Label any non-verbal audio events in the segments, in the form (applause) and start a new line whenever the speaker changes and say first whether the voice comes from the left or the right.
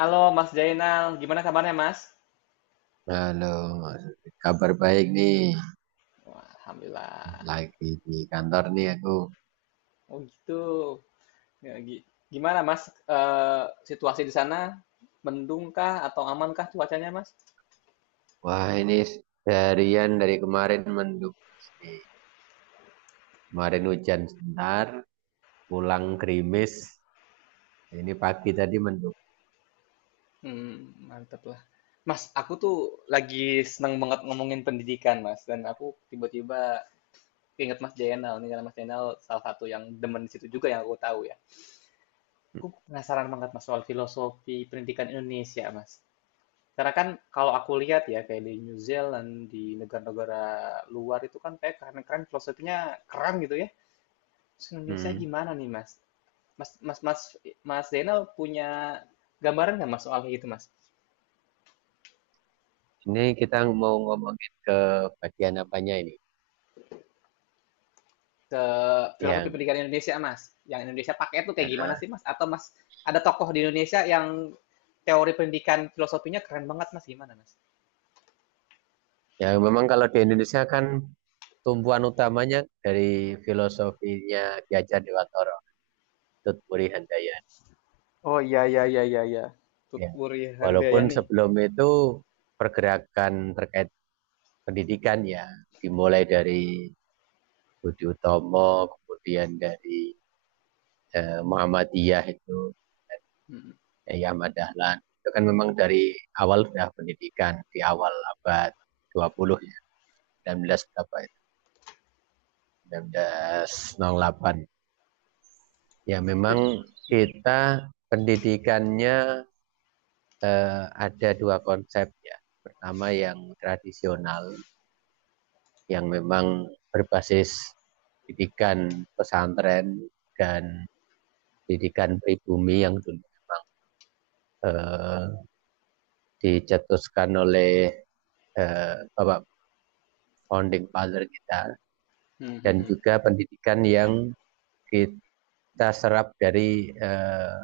left: Halo Mas Jainal, gimana kabarnya Mas?
right: Halo, Mas. Kabar baik nih.
left: Wah, Alhamdulillah.
right: Lagi di kantor nih aku.
left: Oh gitu. Ya, gi- Gimana Mas eh, situasi di sana? Mendung kah atau aman kah cuacanya Mas?
right: Wah, ini seharian dari kemarin mendung nih. Kemarin hujan sebentar, pulang gerimis. Ini pagi tadi mendung.
left: Mantep lah. Mas, aku tuh lagi seneng banget ngomongin pendidikan Mas. Dan aku tiba-tiba inget Mas Jainal. Nih karena Mas Jainal salah satu yang demen di situ juga yang aku tahu ya. Aku penasaran banget Mas soal filosofi pendidikan Indonesia Mas. Karena kan kalau aku lihat ya kayak di New Zealand, di negara-negara luar itu kan kayak keren-keren filosofinya keren gitu ya. Terus Indonesia
right: Hmm.
left: gimana nih Mas? Mas Mas Zainal punya gambaran nggak Mas soal kayak gitu Mas?
right: Ini kita mau ngomongin ke bagian apanya ini?
left: Ke filosofi
right: Yang
left: pendidikan Indonesia Mas, yang Indonesia pakai itu kayak gimana
right: Aha.
left: sih Mas? Atau Mas ada tokoh di Indonesia yang teori pendidikan filosofinya keren banget Mas gimana Mas?
right: Yang memang kalau di Indonesia kan tumpuan utamanya dari filosofinya Ki Hajar Dewantara, Tut Muri Handayani.
left: Oh iya iya iya iya iya. Tut
right: Ya,
left: Wuri
right: walaupun
left: Handayani.
right: sebelum itu pergerakan terkait pendidikan ya dimulai dari Budi Utomo, kemudian dari Muhammadiyah itu
left: Hmm.
right: Yai Ahmad Dahlan. Itu kan memang dari awal sudah pendidikan di awal abad 20 ya, 19 berapa itu? 1908. Ya
left: Tapi-
right: memang
left: Hmm.
right: kita pendidikannya ada dua konsep ya. Pertama yang tradisional yang memang berbasis pendidikan pesantren dan pendidikan pribumi yang dulu memang eh, dicetuskan oleh Bapak Founding Father kita
left: Hmm, hmm,
right: dan
left: hmm.
right: juga pendidikan yang kita serap dari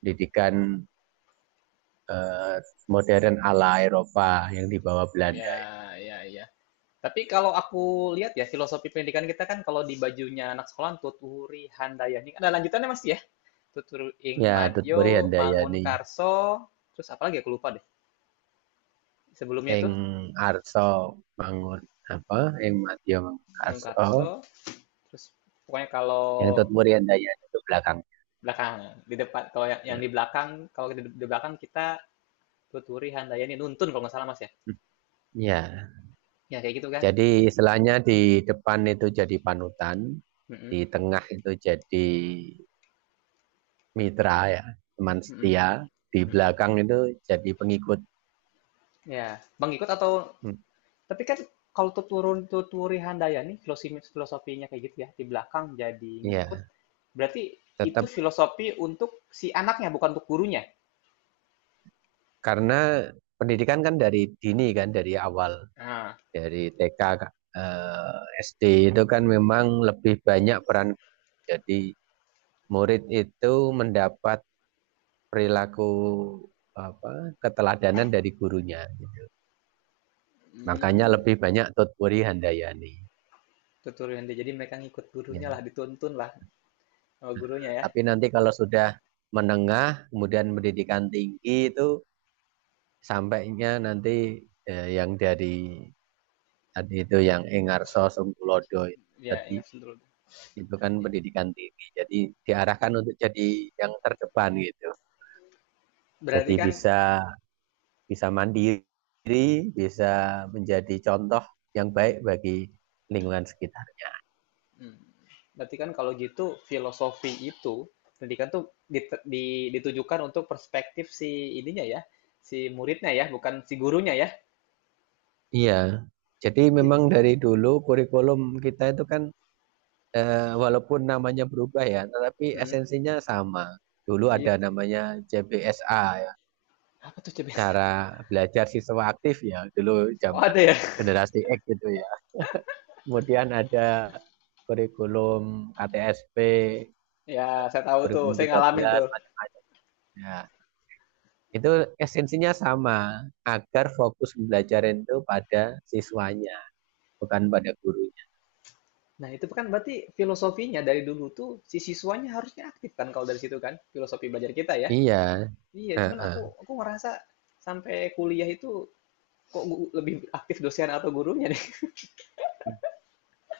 right: pendidikan eh, modern ala Eropa yang dibawa Belanda.
left: Ya, ya, ya. Tapi kalau aku lihat ya filosofi pendidikan kita kan kalau di bajunya anak sekolah Tuturi Handayani ada lanjutannya mas ya Tuturu Ing
right: Ya,
left: Madyo
right: Tutburi
left: Mangun
right: Handayani
left: Karso terus apa lagi aku lupa deh sebelumnya itu
right: ing arsa mangun apa ing madya mangun
left: Mangun
right: arsa
left: Karso terus pokoknya kalau
right: yang tutmur yang daya itu belakang.
left: belakang di depan kalau yang
right: Nah,
left: di belakang kalau di belakang kita Tuturi Handayani nuntun kalau nggak salah mas ya
right: hmm, ya,
left: ya kayak gitu kan.
right: jadi istilahnya di depan itu jadi panutan,
left: Mm-mm,
right: di tengah itu jadi mitra ya, teman
left: mm-mm,
right: setia, di
left: mm-mm.
right: belakang itu jadi pengikut.
left: Ya Bang ikut atau
right: Hmm.
left: tapi kan kalau Tuturun Tuturi Handayani filosofinya kayak gitu ya, di belakang jadi ngikut,
right: Ya,
left: berarti itu
right: tetap
left: filosofi untuk si anaknya, bukan untuk gurunya.
right: karena pendidikan kan dari dini kan dari awal,
left: Nah,
right: dari TK eh, SD itu kan memang lebih banyak peran jadi murid itu mendapat perilaku apa keteladanan dari gurunya gitu. Makanya
left: hmm,
right: lebih banyak Tutpuri Handayani.
left: Tuturi Handayani. Jadi mereka ngikut
right: Ya.
left: gurunya lah, dituntun lah sama gurunya ya.
right: Tapi nanti kalau sudah menengah kemudian pendidikan tinggi itu sampainya nanti yang dari tadi itu yang Engarso Sungkulodo
left: Ya,
right: tadi
left: ingat dulu.
right: itu kan pendidikan tinggi. Jadi diarahkan untuk jadi yang terdepan gitu.
left: Berarti
right: Jadi
left: kan,
right: bisa bisa mandiri, bisa menjadi contoh yang baik bagi lingkungan sekitar.
left: hmm, berarti kan kalau gitu filosofi itu, pendidikan tuh ditujukan untuk perspektif si ininya ya, si muridnya ya, bukan si gurunya ya.
right: Iya, jadi
left: Iya.
right: memang dari dulu kurikulum kita itu kan walaupun namanya berubah ya, tetapi
left: hmm,
right: esensinya sama. Dulu ada
left: Gitu.
right: namanya JBSA ya,
left: Apa tuh coba yang
right: cara belajar siswa aktif ya, dulu
left: oh
right: zaman
left: ada ya? (laughs)
right: generasi X gitu ya. Kemudian ada kurikulum KTSP,
left: Ya
right: kan,
left: saya tahu tuh,
right: kurikulum
left: saya ngalamin
right: 13,
left: tuh.
right: macam-macam. Nah, itu esensinya sama, agar fokus belajar itu pada siswanya, bukan pada gurunya.
left: Nah itu kan berarti filosofinya dari dulu tuh si siswanya harusnya aktif kan kalau dari situ kan filosofi belajar kita ya.
right: Iya.
left: Iya, cuman aku
right: Heeh.
left: aku ngerasa sampai kuliah itu lebih aktif dosen atau gurunya nih.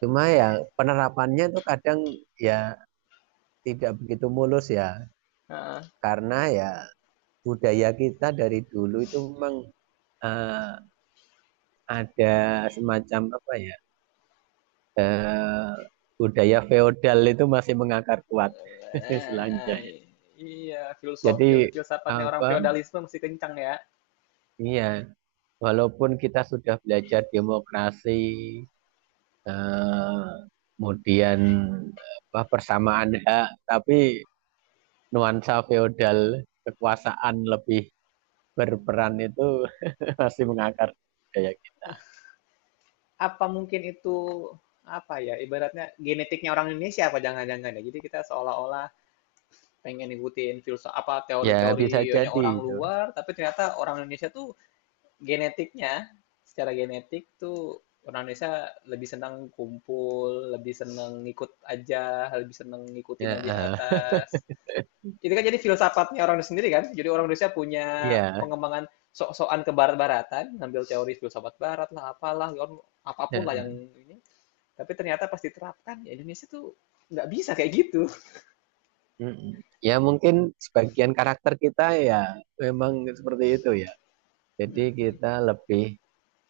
right: Cuma ya penerapannya tuh kadang ya tidak begitu mulus ya,
left: (laughs) Heeh.
right: karena ya budaya kita dari dulu itu memang eh, ada semacam apa ya eh, budaya feodal itu masih mengakar kuat (laughs) istilahnya.
left: Eh, Iya,
right: Jadi
left: filsafatnya orang
right: apa
left: feodalisme masih kencang ya.
right: iya walaupun kita sudah belajar demokrasi eh, kemudian apa persamaan hak, tapi nuansa feodal kekuasaan lebih berperan itu (laughs) masih mengakar kayak gitu.
left: Apa mungkin itu apa ya ibaratnya genetiknya orang Indonesia apa jangan-jangan ya. Jadi kita seolah-olah pengen ngikutin filsafat apa,
right: Ya bisa
left: teori-teorinya
right: jadi
left: orang
right: itu.
left: luar, tapi ternyata orang Indonesia tuh genetiknya, secara genetik tuh orang Indonesia lebih senang kumpul, lebih senang ngikut aja, lebih senang ngikutin
right: Ya,
left: yang di atas. Itu kan jadi filsafatnya orang Indonesia sendiri kan. Jadi orang Indonesia punya
right: iya.
left: pengembangan sok-sokan ke barat-baratan, ngambil teori filsafat barat lah, apalah,
right: ya,
left: apapun lah yang
right: eh,
left: ini. Tapi ternyata pas diterapkan, ya Indonesia tuh nggak bisa kayak gitu.
right: Ya mungkin sebagian karakter kita ya memang seperti itu ya. Jadi kita lebih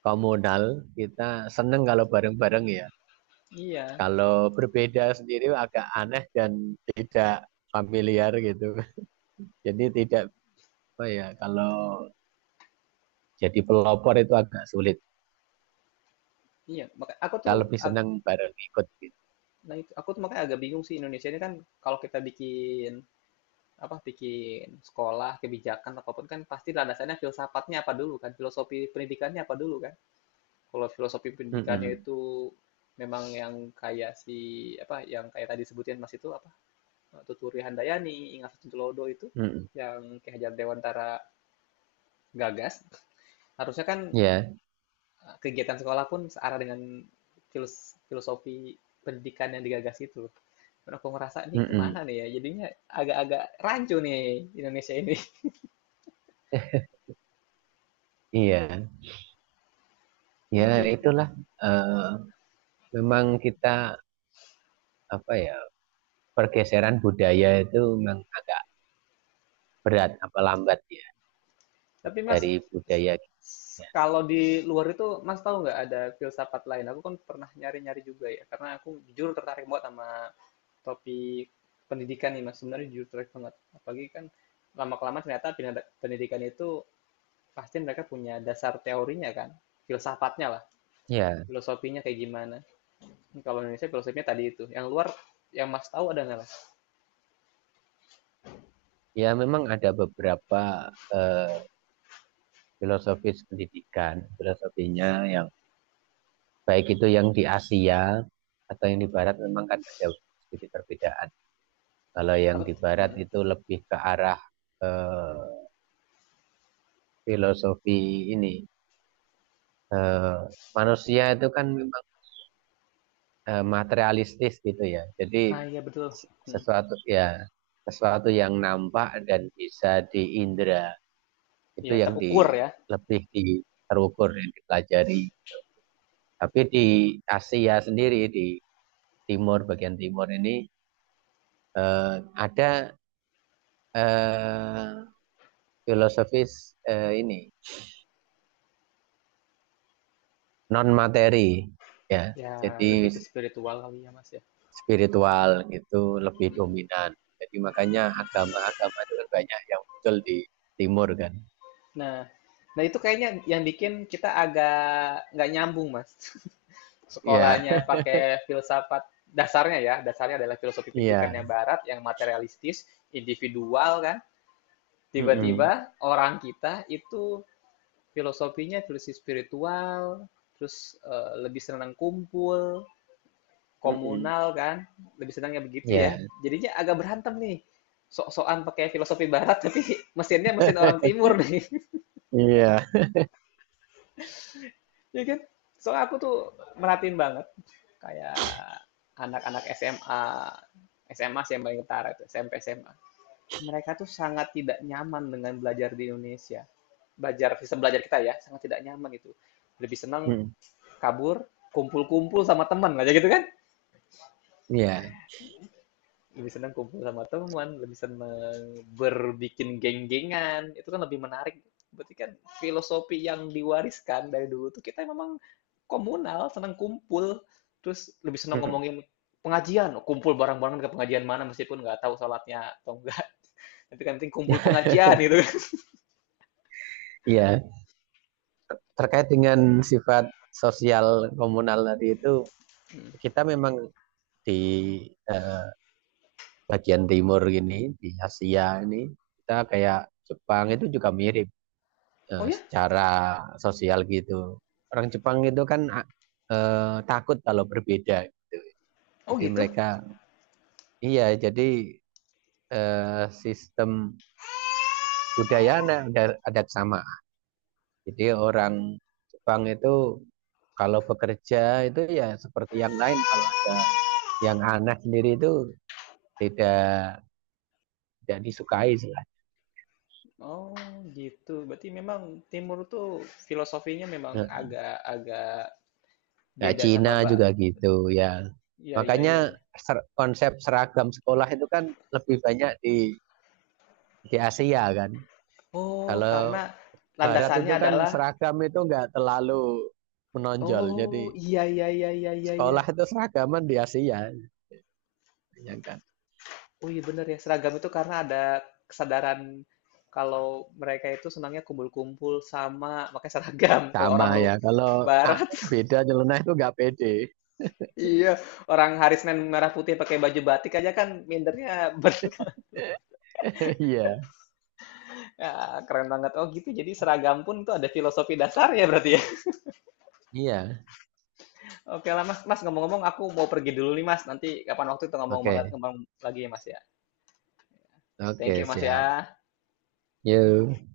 right: komunal, kita seneng kalau bareng-bareng ya.
left: (laughs) Iya.
right: Kalau berbeda sendiri agak aneh dan tidak familiar gitu. (laughs) Jadi tidak apa ya kalau jadi pelopor itu agak sulit.
left: Iya, maka aku
right: Kita
left: tuh
right: lebih
left: ag
right: senang bareng ikut gitu.
left: nah itu aku tuh makanya agak bingung sih Indonesia ini kan kalau kita bikin apa bikin sekolah, kebijakan apapun kan pasti landasannya filsafatnya apa dulu kan, filosofi pendidikannya apa dulu kan. Kalau filosofi pendidikannya
right: Mm-mm.
left: itu memang yang kayak si apa yang kayak tadi sebutin Mas itu apa Tuturi Handayani, Ingat Satu Lodo itu
right: Mm-mm.
left: yang Ki Hajar Dewantara gagas, harusnya kan
right: Ya.
left: kegiatan sekolah pun searah dengan filosofi pendidikan yang digagas itu. Dan aku ngerasa nih kemana
right: Mm-mm.
left: nih ya? Jadinya agak-agak rancu nih Indonesia ini.
right: Iya,
left: (laughs)
right: ya
left: itu.
right: itulah. Eh, Memang kita apa ya pergeseran budaya itu memang agak berat apa lambat ya
left: Tapi Mas,
right: dari budaya kita.
left: kalau di luar itu Mas tahu nggak ada filsafat lain? Aku kan pernah nyari-nyari juga ya, karena aku jujur tertarik banget sama topik pendidikan nih Mas. Sebenarnya jujur tertarik banget. Apalagi kan lama-kelamaan ternyata pendidikan itu pasti mereka punya dasar teorinya kan, filsafatnya
right: Ya,
left: filosofinya kayak gimana? Kalau Indonesia filosofinya tadi itu. Yang luar, yang Mas tahu ada nggak, Mas?
right: ya memang ada beberapa eh, filosofis pendidikan filosofinya yang baik itu yang di Asia atau yang di Barat memang kan ada sedikit perbedaan. Kalau yang
left: Apa?
right: di Barat
left: Hmm.
right: itu lebih ke arah eh, filosofi ini eh, manusia itu kan memang materialistis gitu ya. Jadi
left: Nah, iya betul. Hmm.
right: sesuatu ya sesuatu yang nampak dan bisa diindra itu
left: Ya,
right: yang
left: terukur
right: di
left: ya.
right: lebih terukur yang dipelajari. Tapi di Asia sendiri di timur bagian timur ini ada eh, filosofis ini non materi ya.
left: Ya,
right: Jadi
left: lebih ke spiritual kali ya, Mas ya.
right: spiritual gitu lebih
left: Hmm.
right: dominan. Jadi makanya agama-agama itu kan banyak yang muncul di timur kan.
left: Nah, nah itu kayaknya yang bikin kita agak nggak nyambung, Mas. (laughs)
right: Iya,
left: Sekolahnya pakai filsafat dasarnya ya, dasarnya adalah filosofi
right: (laughs) iya.
left: pendidikannya barat yang materialistis, individual kan.
right: Mm-mm.
left: Tiba-tiba orang kita itu filosofinya filosofi spiritual, terus, lebih senang kumpul,
right: Mm-mm.
left: komunal kan, lebih senangnya begitu ya.
right: Iya,
left: Jadinya agak berantem nih, sok-sokan pakai filosofi barat (laughs) tapi mesinnya mesin orang timur nih,
right: iya.
left: (laughs) ya kan? Soalnya aku tuh merhatiin banget kayak anak-anak SMA, SMA sih yang paling ketara tuh, SMP, SMA. Mereka tuh sangat tidak nyaman dengan belajar di Indonesia, belajar sistem belajar kita ya, sangat tidak nyaman gitu. Lebih senang
right: Mm.
left: kabur kumpul-kumpul sama teman aja gitu kan
right: Iya.
left: lebih seneng kumpul sama teman lebih seneng berbikin geng-gengan itu kan lebih menarik berarti kan filosofi yang diwariskan dari dulu tuh kita memang komunal seneng kumpul terus lebih seneng
right: Mm.
left: ngomongin pengajian. Oh, kumpul bareng-bareng ke pengajian mana meskipun nggak tahu sholatnya atau enggak (laughs) tapi kan penting kumpul
right: (laughs)
left: pengajian gitu kan
right: Iya. Terkait dengan sifat sosial komunal tadi itu, kita memang di eh, bagian timur gini, di Asia ini, kita kayak Jepang itu juga mirip.
left: oh ya
right: Secara sosial gitu. Orang Jepang itu kan takut kalau berbeda gitu.
left: oh
right: Jadi
left: gitu
right: mereka iya jadi sistem budaya ada ada kesamaan. Jadi orang Jepang itu kalau bekerja itu ya seperti yang lain kalau ada yang aneh sendiri itu tidak tidak disukai sih.
left: oh gitu berarti memang timur tuh filosofinya memang
right: Eh,
left: agak agak
right: Ya,
left: beda
right: Cina
left: sama.
right: juga gitu ya.
left: Iya iya
right: Makanya
left: iya iya.
right: konsep seragam sekolah itu kan lebih banyak di Asia kan.
left: Oh, karena
right: Kalau Barat
left: landasannya
right: itu kan
left: adalah
right: seragam itu nggak terlalu menonjol.
left: oh
right: Jadi
left: iya iya iya iya iya iya.
right: sekolah itu seragaman di Asia, ya kan.
left: Oh iya bener ya seragam itu karena ada kesadaran kalau mereka itu senangnya kumpul-kumpul sama pakai seragam. (laughs) Kalau
right: Sama
left: orang lu
right: ya. Kalau ah,
left: barat,
right: beda nyeleneh itu nggak pede.
left: (laughs) iya orang hari Senin merah putih pakai baju batik aja kan mindernya ber- (laughs)
right: (laughs) Iya,
left: Ya, keren banget. Oh gitu. Jadi seragam pun itu ada filosofi dasarnya berarti ya.
right: iya.
left: (laughs) Oke lah Mas. Mas ngomong-ngomong aku mau pergi dulu nih Mas. Nanti kapan waktu itu ngomong banget
right: Oke,
left: ngomong lagi ya Mas ya.
right: oke
left: Thank you Mas
right: siap.
left: ya.
right: Yuk.